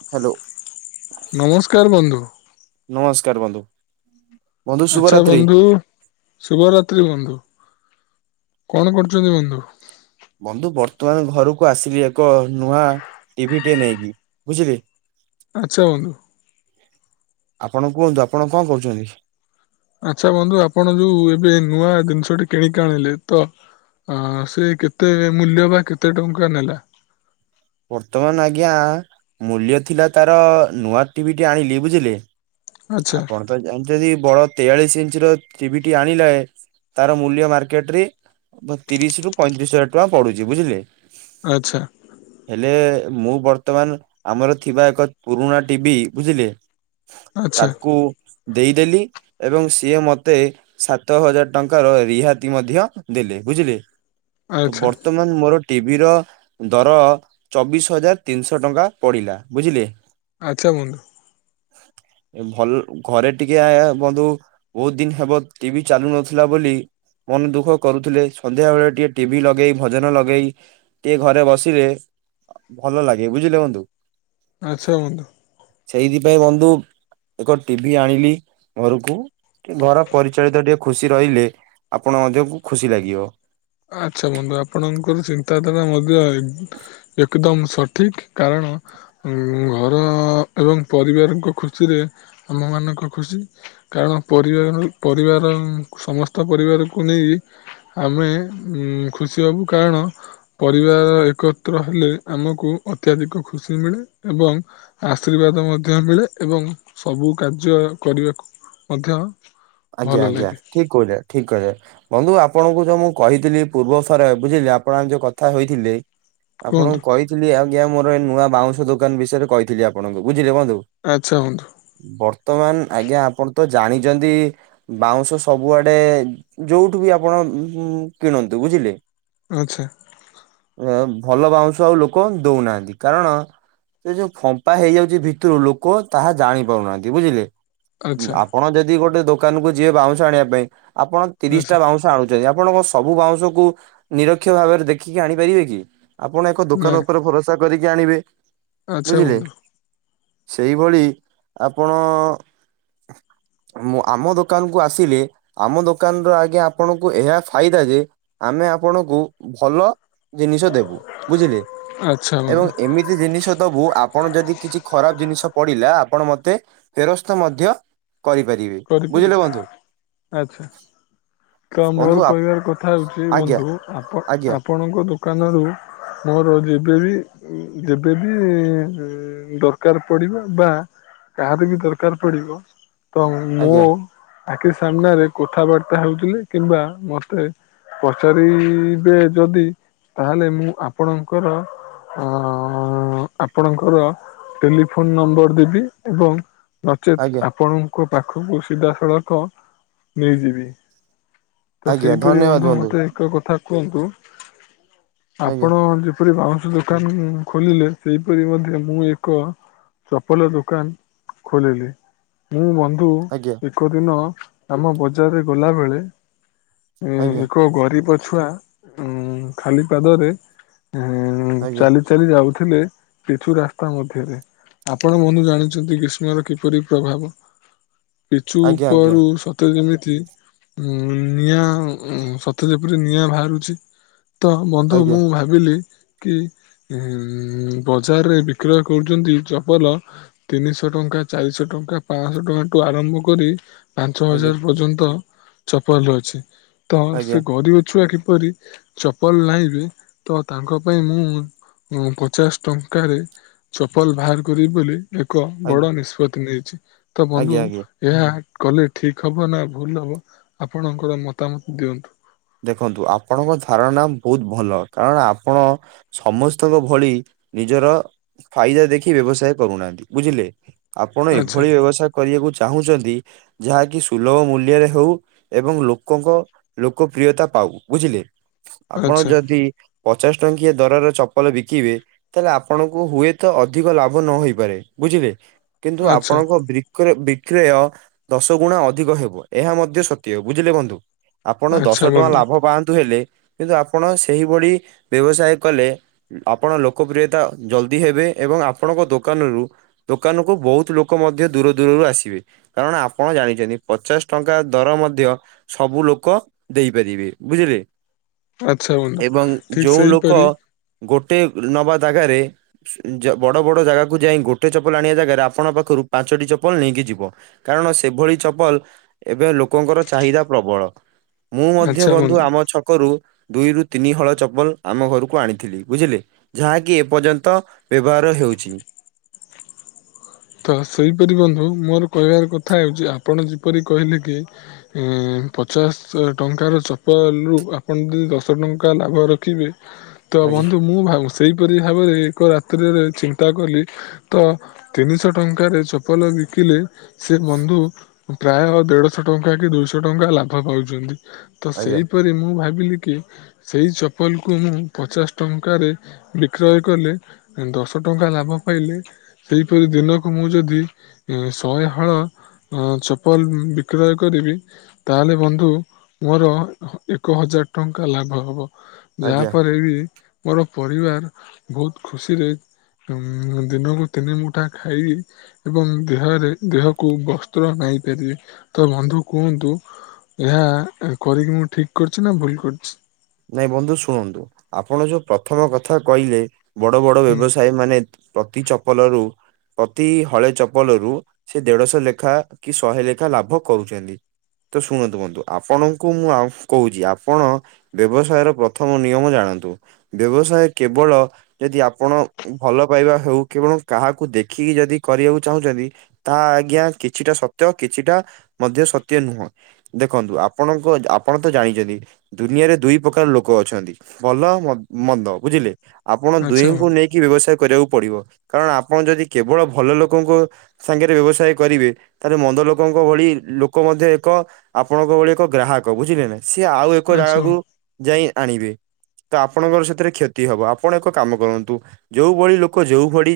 [inaudible] ନମସ୍କାର୍ ବନ୍ଧୁ! ନମସ୍କାର୍ ବନ୍ଧୁ! ବନ୍ଧୁ ଆଚ୍ଛା ଶୁଭରାତ୍ରି। ବନ୍ଧୁ, ଶୁଭ ରାତ୍ରି ବନ୍ଧୁ! କ'ଣ କରୁଚନ୍ତି ବନ୍ଧୁ? ବନ୍ଧୁ ବର୍ତ୍ତମାନ ଘରକୁ ଆସିଲି। ଏକ ନୂଆ ଟିଭି ଟେ ନେଇକି, ବୁଝିଲେ। ଆଚ୍ଛା, ବନ୍ଧୁ। ଆପଣ କୁହନ୍ତୁ, ଆପଣ ଙ୍କ କହୁଚନ୍ତି? ଆଚ୍ଛା, ବନ୍ଧୁ ଆପଣ ଯଉ ଏବେ ନୂଆ ଦିନ୍‌ଷ ଟି କିଣିକି ଆଣିଲେ। ତ ହଁ, ସେ କେତେ ମୂଲ୍ୟ ବା କେତେ ଟଙ୍କା ନେଲା? ବର୍ତ୍ତମାନ୍ ଆଜ୍ଞା ମୂଲ୍ୟ ଥିଲା, ତା'ର ନୂଆ ଟିଭି ଟେ ଆଣିଲି ବୁଝିଲେ। ଆଚ୍ଛା [inaudible] ବଡ଼ ତେୟାଳିଶ୍ ଇଞ୍ଚ୍ ର ଟିଭିିଟି ଆଣିଲେ। ତା'ର ମୂଲ୍ୟ ମାର୍କେଟ୍ ରେ ତିରିଶ୍ ରୁ ପଇଁତିରିଶ୍ ହଜାର୍ ଟଙ୍କା ପଡୁଚି ବୁଝିଲେ। ଆଚ୍ଛା। ହେଲେ, ମୁଁ ବର୍ତ୍ତମାନ୍‌ ଆମର ଥିବା ଏକ ପୁରୁଣା ଟିବି ବୁଝିଲେ। ଆଚ୍ଛା ତାକୁ ଦେଇଦେଲି, ଏବଂ ସିଏ ମତେ ସାତ ହଜାର୍ ଟଙ୍କାର ରିହାତି ମଧ୍ୟ ଦେଲେ, ବୁଝିଲେ। ଆଚ୍ଛା ବର୍ତ୍ତମାନ୍‌ ମର ଟିଭି ର ଦର ଚବିଶ୍ ହଜାର୍ ତିନ୍ଶ ଟଙ୍କା ପଡ଼ିଲା, ବୁଝିଲେ। [inaudible] ଘରେ ଟିକେ ବନ୍ଧୁ ବହୁତ୍ ଦିନ ହେବ ଟିଭି ଚାଲୁ ନଥିଲା ବୋଲି। ମନ୍‌ ଦୁଃଖ କରୁଥିଲେ, ସନ୍ଧ୍ୟାବଳେ ଟିକେ ଟିଭି ଲଗେଇ ଭଜନ ଲଗେଇ। ଟିକେ ଘରେ ବସିଲେ ଭଲ ଲାଗେ ବୁଝିଲେ ବନ୍ଧୁ। ଆଚ୍ଛା ବନ୍ଧୁ। ସେଇଥି ପାଇଁ ବନ୍ଧୁ ଏକ ଟିଭି ଆଣିଲି ଘରୁକୁ। ଘର ପରିଚାଳିତ ଟିକେ ଖୁସି ରହିଲେ, ଆପଣ ମଧ୍ୟକୁ ଖୁସି ଲାଗିବ। ଆଚ୍ଛା ବନ୍ଧୁ, ଆପଣଙ୍କର ଚିନ୍ତାଧାରା ମଧ୍ୟ ଏକେଦମ୍‌ [inaudible] ଘର ଏବଂ ପରିବାରଙ୍କ ଖୁସିରେ ଆମ ମାନଙ୍କ ଖୁସି। ପରିବାର ରୁ ପରିବାର ସମସ୍ତ ପରିବାରକୁ ନେଇ ଆମେ ଖୁସି ହବୁ, କାରଣ ପରିବାର ଏକତ୍ର ହେଲେ ଆମକୁ ଅତ୍ୟାଧିକ ଖୁସି ମିଳେ। ଏବଂ ଆଶୀର୍ବାଦ ମଧ୍ୟ ମିଳେ। ଏବଂ ସବୁ କାର୍ଯ୍ୟ କରିବାକୁ [inaudible] ଆଜ୍ଞା ଭଲ ଆଜ୍ଞା, ଲାଗେ ଠିକ୍ ଠିକ୍ କହିଲେ। ବନ୍ଧୁ ଆପଣଙ୍କୁ ଯଉ ମୁଁ କହିଥିଲି, ପୂର୍ବ ବୁଝିଲେ ଆପଣ ଯଉ କଥା ହୋଇଥିଲେ। କୁହନ୍ତୁ ଆପଣଙ୍କୁ କହିଥିଲି ଆଜ୍ଞା, ମୋର ଏ ନୂଆ ବାଉଁଶ ଦୋକାନ ବିଷୟରେ କହିଥିଲି ଆପଣଙ୍କୁ, ବୁଝିଲେ ବନ୍ଧୁ। ଆଚ୍ଛା ବନ୍ଧୁ। ବର୍ତ୍ତମାନ୍‌, ଆଜ୍ଞା ଆପଣ୍ ତ ଜାଣିଚନ୍ତି। ବାଉଁଶ ସବୁ ଆଡ଼େ, ଉଠୁ ବି ଆପଣ କିଣନ୍ତୁ ବୁଝିଲେ। [inaudible] ଭଲ ବାଉଁଶ ଆଉ ଲୋକ ଦଉ ନାହାନ୍ତି। କାରଣ ସେ ଯଉ ଫମ୍ପା ହେଇଯାଉଚି, ଭିତରୁ ଲୋକ ତାହା ଜାଣି ପାରୁ ନାହାନ୍ତି ବୁଝିଲେ। ଉଁ ଆଚ୍ଛା ଆପଣ ଯଦି ଗୋଟେ ଦୋକାନ କୁ ଯିବେ ବାଉଁଶ ଆଣିବା ପାଇଁ ଆପଣ ତିରିଶଟା ଆଚ୍ଛା ବାଉଁଶ ଆଣୁ ଯଦି ଆପଣଙ୍କ ସବୁ ବାଉଁଶକୁୁ ନିରକ୍ଷ ଭାବରେ ଦେଖିକି ଆଣିପାରିବେ କି? ଆପଣ ଏକ ଦୋକାନ ନାଇଁ ଉପରେ ଭରସା କରିକି ଆଣିବେ ଆଚ୍ଛା ବୁଝିଲେ। ବନ୍ଧୁ ସେଇଭଳି ଆପଣ ମୁଁ ଆମ ଦୋକାନକୁ ଆସିଲେ ଆମ ଦୋକାନର ଆଜ୍ଞା ଆପଣଙ୍କୁ ଏହା ଫାଇଦା ଯେ ଆମେ ଆପଣଙ୍କୁ ଭଲ ଜିନିଷ ଦେବୁ ବୁଝିଲେ। ଆଚ୍ଛା ଏବଂ ବନ୍ଧୁ ଏମିତି ଜିନିଷ ଦବୁ ଆ ଆପଣ ଯଦି କିଛି ଖରାପ ଜିନିଷ ପଡିଲା ଆପଣ ମତେ ଫେରସ୍ତ ମଧ୍ୟ କରିପାରିବେ। ବୁଝିଲେ କରିପାରିବି ବନ୍ଧୁ ଆଛା। ତ ମୋର ବନ୍ଧୁ ଆ କହିବାର କଥା ହେଉଛି ଆଜ୍ଞା ବନ୍ଧୁ ଆପ ଆଜ୍ଞା ଆପଣଙ୍କ ଦୋକାନରୁ ମୋର ଯେବେବି ଉଁ ଯେବେବି ଦରକାର ପଡିବ ବା କାର ବି ଦରକାର ପଡିବ ତ ମୋ ଆଜ୍ଞା ଆଖି ସାମ୍ନାରେ କଥାବାର୍ତ୍ତା ହଉଥିଲେ କିମ୍ବା ମସ୍ତେ ପଚାରି ବେ ଯଦି ତାହେଲେ ମୁଁ ଆପଣଙ୍କର ହଁ ଅଁ ଆପଣଙ୍କର ଟେଲିଫୋନ୍ ନମ୍ବର ଦେବି ଏବଂ ନଚେତ୍ ଆଜ୍ଞା ଆପଣଙ୍କ ପାଖକୁ ସିଧାସଳଖ ନେଇଯିବି। ତ ଆଜ୍ଞା ସେଇପରି ଧନ୍ୟବାଦ ବନ୍ଧୁ ମତେ ଏକ କଥା କୁହନ୍ତୁ ଆଜ୍ଞା ଆପଣ ଯେପରି ବାଉଁଶ ଦୋକାନ ଖୋଲିଲେ ସେଇପରି ମଧ୍ୟ ମୁଁ ଏକ ଚପଲ ଦୋକାନ ଖୋଲିଲି ମୁଁ ବନ୍ଧୁ ଆଜ୍ଞା ଆଉ ଏକ ଦିନ ଆମ ବଜାରେ ଗଲାବେଳେ ଉଁ ଆଜ୍ଞା ଏକ ଗରିବ ଛୁଆ ଉଁ ଖାଲି ପାଦରେ ଅଁ ଚାଲି ଚାଲି ଯାଉଥିଲେ ପିଚୁ ରାସ୍ତା ମଧ୍ୟରେ ଆପଣ ବନ୍ଧୁ ଜାଣିଛନ୍ତି ଗ୍ରୀଷ୍ମର କିପରି ପ୍ରଭାବ ପିଚୁ ଆଜ୍ଞା ଆଜ୍ଞା ଉପରୁ ସ ସତ ଯେମିତି ଉଁ ନିଆଁ ସତ ଯେପରି ନିଆଁ ବାହାରୁଛି। ତ ବନ୍ଧୁ ଆଜ୍ଞା ମୁଁ ଭା ବିଲି କି ଉଁ ବଜାରରେ ବିକ୍ରୟ କରୁଚନ୍ତି ଚପଲ ତିନିଶ ଟଙ୍କା, ଚାରିଶ ଟଙ୍କା, ପାଅଁଶ ଟଙ୍କା ଟୁ ଆରମ୍ଭ କରି ପାଞ୍ଚ ଆଜ୍ଞା ହଜାର ପର୍ଯ୍ୟନ୍ତ ଚପଲ ଅଛି। ତ ସେ ଆଜ୍ଞା ଗରିବ ଛୁଆ କିପରି ଚପଲ ନାଇଁବେ ତ ତାଙ୍କ ପାଇଁ ମୁଁ ପଚାଶ ଟଙ୍କାରେ ଚପଲ ବାହାର କରିବି ବୋଲି ଏକ ଆଜ୍ଞା ବଡ ନିଷ୍ପତ୍ତି ନେଇଛି। ତ ଆଜ୍ଞା ଆଜ୍ଞା ବନ୍ଧୁ ଆଜ୍ଞା ଏହା କଲେ ଠିକ୍ ହବ ନା ଭୁଲ ହବ ଆପଣଙ୍କର ମତାମତ ଦିଅନ୍ତୁ। ଦେଖନ୍ତୁ ଆପଣଙ୍କ ଧାରଣା ବହୁତ ଭଲ କାରଣ ଆପଣ ସମସ୍ତଙ୍କ ଭଳି ନିଜର ଫାଇଦା ଦେଖି ବ୍ୟବସାୟ କରୁନାହାନ୍ତି ବୁଝିଲେ। ଆପଣ ଆଚ୍ଛା ଏଭଳି ବ୍ୟବସାୟ କରାଇବାକୁ ଚାହୁଁଛନ୍ତି ଯାହାକି ସୁଲଭ ମୂଲ୍ୟରେ ହେଉ ଏବଂ ଲୋକଙ୍କ ଲୋକ ପ୍ରିୟତା ପାଉ ବୁଝିଲେ ଆପଣ ଆଚ୍ଛା ଯଦି ପଚାଶ ଟଙ୍କିଆ ଦରର ଚପଲ ବିକିବେ ତାହେଲେ ଆପଣଙ୍କୁ ହୁଏତ ଅଧିକ ଲାଭ ନ ହେଇପାରେ ବୁଝିଲେ କିନ୍ତୁ ଆଚ୍ଛା ଆପଣଙ୍କ ବ୍ରି କ୍ର ବିକ୍ରୟ ଦଶ ଗୁଣା ଅଧିକ ହେବ ଏହା ମଧ୍ୟ ସତ୍ୟ ବୁଝିଲେ ବନ୍ଧୁ। ଆପଣ ଆଚ୍ଛା ଦଶ ଟଙ୍କା ବନ୍ଧୁ ଲାଭ ପାଆନ୍ତୁ ହେଲେ କିନ୍ତୁ ଆପଣ ସେହିଭଳି ବ୍ୟବସାୟ କଲେ ଆପଣ ଲୋକପ୍ରିୟତା ଜଲଦି ହେବେ ଏବଂ ଆପଣଙ୍କ ଦୋକାନରୁ ଦୋକାନକୁ ବହୁତ ଲୋକ ମଧ୍ୟ ଦୂର ଦୂରରୁ ଆସିବେ। କାରଣ ଆପଣ ଜାଣିଚନ୍ତି ପଚାଶ ଟଙ୍କା ଦର ମଧ୍ୟ ସବୁ ଲୋକ ଦେଇପାରିବେ ବୁଝିଲେ ଆଚ୍ଛା ବନ୍ଧୁ ଏବଂ ଠିକ୍ ଯୋଉ ଲୋକ ସେହିପରି ଗୋଟେ ନବା ଜାଗାରେ ସୁ ଜ ବଡ ବଡ ଜାଗାକୁ ଯାଇ ଗୋଟେ ଚପଲ ଆଣିବା ଜାଗାରେ ଆପଣ ପାଖରୁ ପାଞ୍ଚଟି ଚପଲ ନେଇକି ଯିବ କାରଣ ସେଭଳି ଚପଲ ଏବେ ଲୋକଙ୍କର ଚାହିଦା ପ୍ରବଳ। ମୁଁ ମଧ୍ୟ ବନ୍ଧୁ ଆମ ଛକରୁ ଦୁଇରୁୁ ତିନି ହଳ ଚପଲ ଆମ ଘରକୁ ଆଣିଥିଲି ବୁଝିଲେ। ଯାହାକି ଏ ପର୍ଯ୍ୟନ୍ତ ବ୍ୟବହାର ହେଉଛି। ତ ସେହିପରି ବନ୍ଧୁ ମୋର କହିବାର କଥା ହେଉଛି ଆପଣ ଯେପରି କହିଲେ କି? ଏ ପଚାଶ ଟଙ୍କାର ଚପଲରୁ ଆପଣ ଯଦି ଦଶ ଟଙ୍କା ଲାଭ ରଖିବେ ହଁ ତ ଆଜ୍ଞା ବନ୍ଧୁ ମୁଁ ଭାବ ସେଇପରି ଭାବରେ ଏକ ରାତ୍ରିରେ ଚିନ୍ତା କଲି ତ ତିନିଶହ ଟଙ୍କାରେ ଚପଲ ବିକିଲେ ସେ ବନ୍ଧୁ ପ୍ରାୟ ଦେଢଶହ ଟଙ୍କା କି ଦୁଇଶହ ଟଙ୍କା ଲାଭ ପାଉଛନ୍ତି। ତ ଆଜ୍ଞା ସେହିପରି ମୁଁ ଭାବିଲି କି? ସେଇ ଚପଲକୁ ମୁଁ ପଚାଶ ଟଙ୍କାରେ ବିକ୍ରୟ କଲେ ଦଶ ଟଙ୍କା ଲାଭ ପାଇଲେ। ସେପରି ଦିନକୁ ମୁଁ ଯଦି ଶହେ ହଳ ହଁ ଚପଲ ବିକ୍ରୟ କରିବି। ତାହେଲେ ବନ୍ଧୁ ମୋର ଏକ ହଜାର ଟଙ୍କା ଲାଭ ହବ। ଆଜ୍ଞା। ଯାହା ପରେ ବି ମୋର ପରିବାର ବହୁତ ଖୁସିରେ ଉ ଦିନକୁ ତିନି ମୁ ତା ଖାଇ ଏବଂ ଦେହରେ ଦେହକୁ ବସ୍ତ୍ର ନାଇପାରିବେ ତ ବନ୍ଧୁ କୁହନ୍ତୁ? ଏହା କରିକି ମୁଁ ଠିକ କରୁଛି ନା ଭୁଲ କରିଛି? ନାଇଁ ବନ୍ଧୁ ଶୁଣନ୍ତୁ ଆପଣ ଯୋଉ ପ୍ରଥମ କଥା କହିଲେ ବଡ ବଡ ହୁଁ ବ୍ୟବସାୟୀ ମାନେ ପ୍ରତି ଚପଲରୁ ପ୍ରତି ହଳ ଚପଲରୁ ସେ ଦେଢଶହ ଲେଖା କି ଶହେ ଲେଖା ଲାଭ କରୁଛନ୍ତି। ତ ଶୁଣନ୍ତୁ ବନ୍ଧୁ ଆପଣଙ୍କୁ ମୁଁ କହୁଛି ଆପଣ ବ୍ୟବସାୟର ପ୍ରଥମ ନିୟମ ଜାଣନ୍ତୁ ବ୍ୟବସାୟ କେବଳ ଯଦି ଆପଣ ଭଲ ପାଇବା ହଉ କେବଳ କାହାକୁ ଦେଖିକି ଯଦି କରିବାକୁ ଚାହୁଁଛନ୍ତି? ତା ଆଜ୍ଞା କିଛିଟା ସତ୍ୟ କିଛିଟା ମଧ୍ୟ ସତ୍ୟ ନୁହଁ। ଦେଖନ୍ତୁ ଆପଣଙ୍କ ଆପଣ ତ ଜାଣିଛନ୍ତି ଦୁନିଆରେ ଦୁଇ ପ୍ରକାର ଲୋକ ଅଛନ୍ତି ଭଲ ମନ୍ଦ ବୁଝିଲେ ଆପଣ ଆଚ୍ଛା ଦୁହିଁଙ୍କୁ ବନ୍ଧୁ ନେଇ କି ବ୍ୟବସାୟ କରିବାକୁ ପଡିବ କାରଣ ଆପଣ ଯଦି କେବଳ ଭଲ ଲୋକଙ୍କୁ ସାଙ୍ଗରେ ବ୍ୟବସାୟ କରିବେ। ତାହେଲେ ମନ୍ଦ ଲୋକଙ୍କ ଭଳି ଲୋକ ମଧ୍ୟ ଏକ ଆପଣଙ୍କ ଭଳି ଏକ ଗ୍ରାହକ ବୁଝିଲେ ନା? ସିଏ ଆଉ ଏକ ଆଚ୍ଛା ବନ୍ଧୁ ଜାଗାକୁ ଯାଇ ଆଣିବେ। ତ ଆପଣଙ୍କର ସେଥିରେ କ୍ଷତି ହବ ଆପଣ ଏକ କାମ କରନ୍ତୁ ଯୋଉଭଳି ଲୋକ ଯୋଉ ଭଳି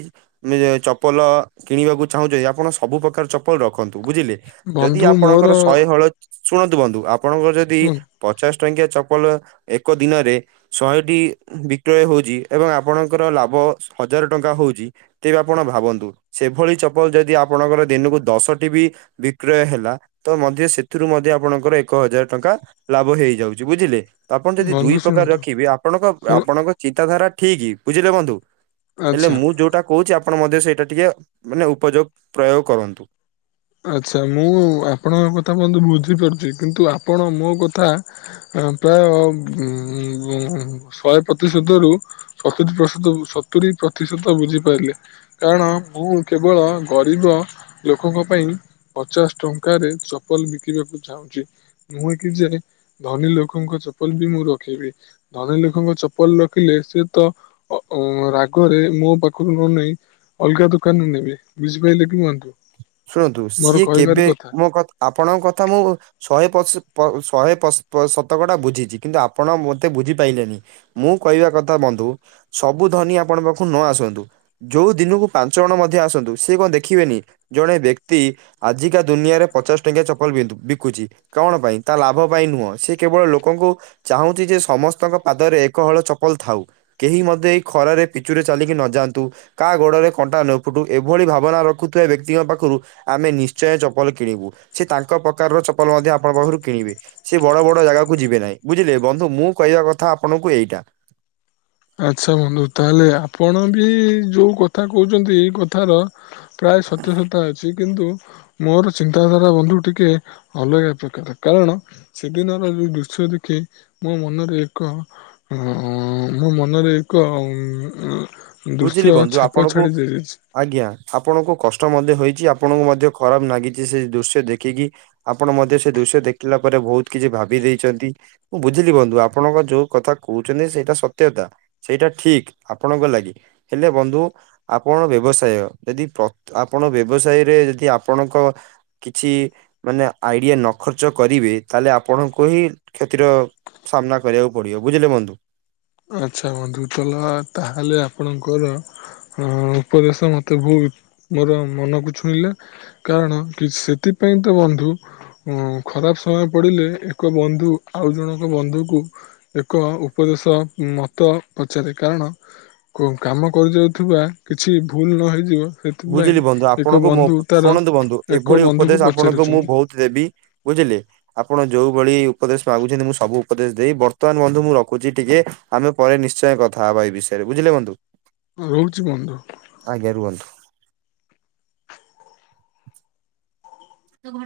ଚପଲ କିଣିବାକୁ ଚାହୁଁଛନ୍ତି ଆପଣ ସବୁ ପ୍ରକାର ଚପଲ ର ରଖନ୍ତୁ ବୁଝିଲେ ଯଦି ବନ୍ଧୁ ମୋର ଆପଣଙ୍କର ଶହେ ହଳ ଶୁଣନ୍ତୁ ବନ୍ଧୁ ଆପଣଙ୍କର ଯଦି କୁହନ୍ତୁ ପଚାଶ ଟଙ୍କିଆ ଚପଲ ଏକ ଦିନରେ ଶହେଟି ବିକ୍ରୟ ହଉଛି ଏବଂ ଆପଣଙ୍କର ଲାଭ ହଜାର ଟଙ୍କା ହଉଛି। ତେବେ ଆପଣ ଭାବନ୍ତୁ ସେଭଳି ଚପଲ ଯଦି ଆପଣଙ୍କର ଦିନକୁ ଦଶଟି ବି ବିକ୍ରୟ ହେଲା ତ ମଧ୍ୟ ସେଥିରୁ ମଧ୍ୟ ଆପଣଙ୍କର ଏକ ହଜାର ଟଙ୍କା ଲାଭ ହେଇଯାଉଛି ବୁଝିଲେ? ଆପଣ ଯଦି ବନ୍ଧୁ ଦୁଇ ପ୍ରକାର ଶୁଣନ୍ତୁ ରଖିବେ ଆପଣଙ୍କ ଶୁଣ ଆପଣଙ୍କ ଚିନ୍ତାଧାରା ଠିକ ବୁଝିଲେ ବନ୍ଧୁ। ହେଲେ ଆଚ୍ଛା ମୁଁ ଯୋଉଟା କହୁଛି ଆପଣ ମଧ୍ୟ ସେଇଟା ଟିକେ ମାନେ ଉପଯୋଗ ପ୍ରୟୋଗ କରନ୍ତୁ। ଆଚ୍ଛା ମୁଁ ଆପଣଙ୍କ କଥା ବନ୍ଧୁ ବୁଝିପାରୁଛି କିନ୍ତୁ ଆପଣ ମୋ କଥା ପ୍ରାୟ ଉ ଶହେ ପ୍ରତିଶତରୁ ସତୁରି ପ୍ରତିଶତ ସତୁରି ପ୍ରତିଶତ ବୁଝିପାରିଲେ? କାରଣ ମୁଁ କେବଳ ଗରିବ ଲୋକଙ୍କ ପାଇଁ ପଚାଶ ଟଙ୍କାରେ ଚପଲ ବିକିବାକୁ ଚାହୁଁଛି। ନୁହେଁ କି ଯେ ଧନୀ ଲୋକଙ୍କ ଚପଲ ବି ମୁଁ ରଖିବି। ଧନୀ ଲୋକଙ୍କ ଚପଲ ରଖିଲେ ସିଏ ତ ଅ ଅ ରାଗରେ ମୋ ପାଖରୁ ନ ନେଇ ଅଲଗା ଦୋକାନରୁ ନେବେ ବୁଝିପାଇଲେ କି ବନ୍ଧୁ? ଶୁଣନ୍ତୁ ମୋର ସିଏ କହିବାର କେବେ କଥା। ମୋ କ ଆପଣଙ୍କ କଥା ମୁଁ ଶହେ ପସ ପ ଶହେ ପସ୍ ପ ଶତକଡା ବୁଝିଛି କିନ୍ତୁ ଆପଣ ମୋତେ ବୁଝିପାଇଲେନି। ମୁଁ କହିବା କଥା ବନ୍ଧୁ, ସବୁ ଧନୀ ଆପଣଙ୍କ ପାଖକୁ ନ ଆସନ୍ତୁ। ଯୋଉ ଦିନକୁ ପାଞ୍ଚ ଜଣ ମଧ୍ୟ ଆସନ୍ତୁ। ସେ କଣ ଦେଖିବେନି ଜଣେ ବ୍ୟକ୍ତି ଆଜିକା ଦୁନିଆରେ ପଚାଶ ଟଙ୍କିଆ ଚପଲୁ ବିନ୍ଧୁ ବିକୁଚି। କଣ ପାଇଁ? ତା ଲାଭ ପାଇଁ ନୁହଁ। ସେ କେବଳ ଲୋକଙ୍କୁ ଚାହୁଁଛି ଯେ, ସମସ୍ତଙ୍କ ପାଦରେ ଏକ ହଳ ଚପଲ ଥାଉ। କେହି ମଧ୍ଯ ଏଇ ଖରାରେ ପିଚୁରେ ଚାଲିକି ନଯାଆନ୍ତୁ। କା ଗୋଡରେ କଣ୍ଟା ନ ଫୁଟୁ। ଏଭଳି ଭାବନା ରଖୁଥିବା ବ୍ୟକ୍ କ୍ତି ଙ୍କ ପାଖରୁ ଆମେ ନିଶ୍ଚୟ ଚପଲ କିଣିବୁ। ସେ ତାଙ୍କ ପ୍ରକାରର ଚପଲ ମଧ୍ୟ ଆପଣଙ୍କ ପାଖରୁ କିଣିବେ। ସେ ବଡ ବଡ ଜାଗାକୁ ଯିବେ ନାହିଁ, ବୁଝିଲେ ବନ୍ଧୁ। ମୁଁ କହିବା କଥା ଆପଣଙ୍କୁ ଏଇଟା। ଆଚ୍ଛା, ବନ୍ଧୁ ତାହେଲେ ଆପଣ ବି ଯୋଉ କଥା କହୁଛନ୍ତି। ଏଇ କଥାର ପ୍ରାୟ ସତ୍ୟସତା ଅଛି। କିନ୍ତୁ, ମୋର ଚିନ୍ତାଧାରା ବନ୍ଧୁ ଟିକେ ଅଲଗା ପ୍ରକାର। କାରଣ ସେ ଦିନର ଯୋଉ ଦୃଶ୍ୟ ଦେଖି ମୋ ମନରେ ଏକ ଅ-ଅଁ ମୋ ମନରେ ଏକ ଉଁ ବୁଝିଲି ଦୃଶ୍ୟ ବନ୍ଧୁ ଛାପ ଆପଣଙ୍କୁ ଛାଡି ଯାଇଛି। ଆଜ୍ଞା, ଆପଣଙ୍କୁ କଷ୍ଟ ମଧ୍ୟ ହୋଇଛି। ଆପଣଙ୍କୁ ମଧ୍ୟ ଖରାପ ନାଗିଛି ସେ ଦୃଶ୍ୟ ଦେଖିକି। ଆପଣ ମଧ୍ୟ ସେ ଦୃଶ୍ୟ ଦେଖିଲା ପରେ, ବହୁତ କିଛି ଭାବି ଦେଇଛନ୍ତି। ମୁଁ, ବୁଝିଲି ବନ୍ଧୁ ଆପଣଙ୍କ ଯୋଉ କଥା କହୁଛନ୍ତି, ସେଇଟା ସତ୍ୟତା। ସେଇଟା ଠିକ୍ ଆପଣଙ୍କ ଲାଗି। ହେଲେ ବନ୍ଧୁ ଆପଣ ବ୍ୟବସାୟ ଯଦି ପ୍ରତ୍ ଆପଣ ବ୍ୟବସାୟରେ ଯଦି ଆପଣଙ୍କ କିଛି ମାନେ ଆଇଡିଆ ନ ଖର୍ଚ୍ଚ କରିବେ। ତାହେଲେ ଆପଣଙ୍କୁ ହିଁ କ୍ଷତିର ସାମ୍ନା କରିବାକୁ ପଡିବ। ବୁଝିଲେ ବନ୍ଧୁ! ଆଚ୍ଛା, ବନ୍ଧୁ ତଲ ତାହେଲେ ଆପଣଙ୍କର ହଁ ଉପଦେଶ ମତେ ବୁହୁତ୍ ମୋର ମନକୁ ଛୁଇଁଲା। କାରଣ କି ସେଥିପାଇଁ ତ ବନ୍ଧୁ ଉଁ ଖରାପ ସମୟ ପଡିଲେ ଏକ ବନ୍ଧୁ ଆଉ ଜଣଙ୍କ ବନ୍ଧୁକୁ ଏକ ଉପଦେଶ ମତ ପଚାରେ କାରଣ କ କାମ କରି ଯାଉଥିବା, କିଛି ଭୁଲ ନ ହେଇଯିବ ସେଥିପାଇଁ ବୁଝିଲି ବନ୍ଧୁ, ଏକ ଆପଣଙ୍କୁ ମୋ ବନ୍ଧୁ ତାର ଶୁଣନ୍ତୁ ବନ୍ଧୁ ଏକ ଏଭଳି ବନ୍ଧୁକୁ ଉପଦେଶ ଆପଣଙ୍କୁ ମୁଁ ପଚାରୁଛନ୍ତି ବହୁତ ଦେବି ବୁଝିଲେ। ଆପଣ ଯୋଉ ଭଳି ଉପଦେଶ ମାଗୁଛନ୍ତି। ମୁଁ ସବୁ ଉପଦେଶ ଦେଇ ବର୍ତ୍ତମାନ ବନ୍ଧୁ ମୁଁ ରଖୁଛି ଟିକେ। ଆମେ ପରେ ନିଶ୍ଚୟ କଥା ହବା, ଏଇ ବିଷୟ ରେ ବୁଝିଲେ ବନ୍ଧୁ। ରହୁଛି ବନ୍ଧୁ। ଆଜ୍ଞା ରୁହନ୍ତୁ।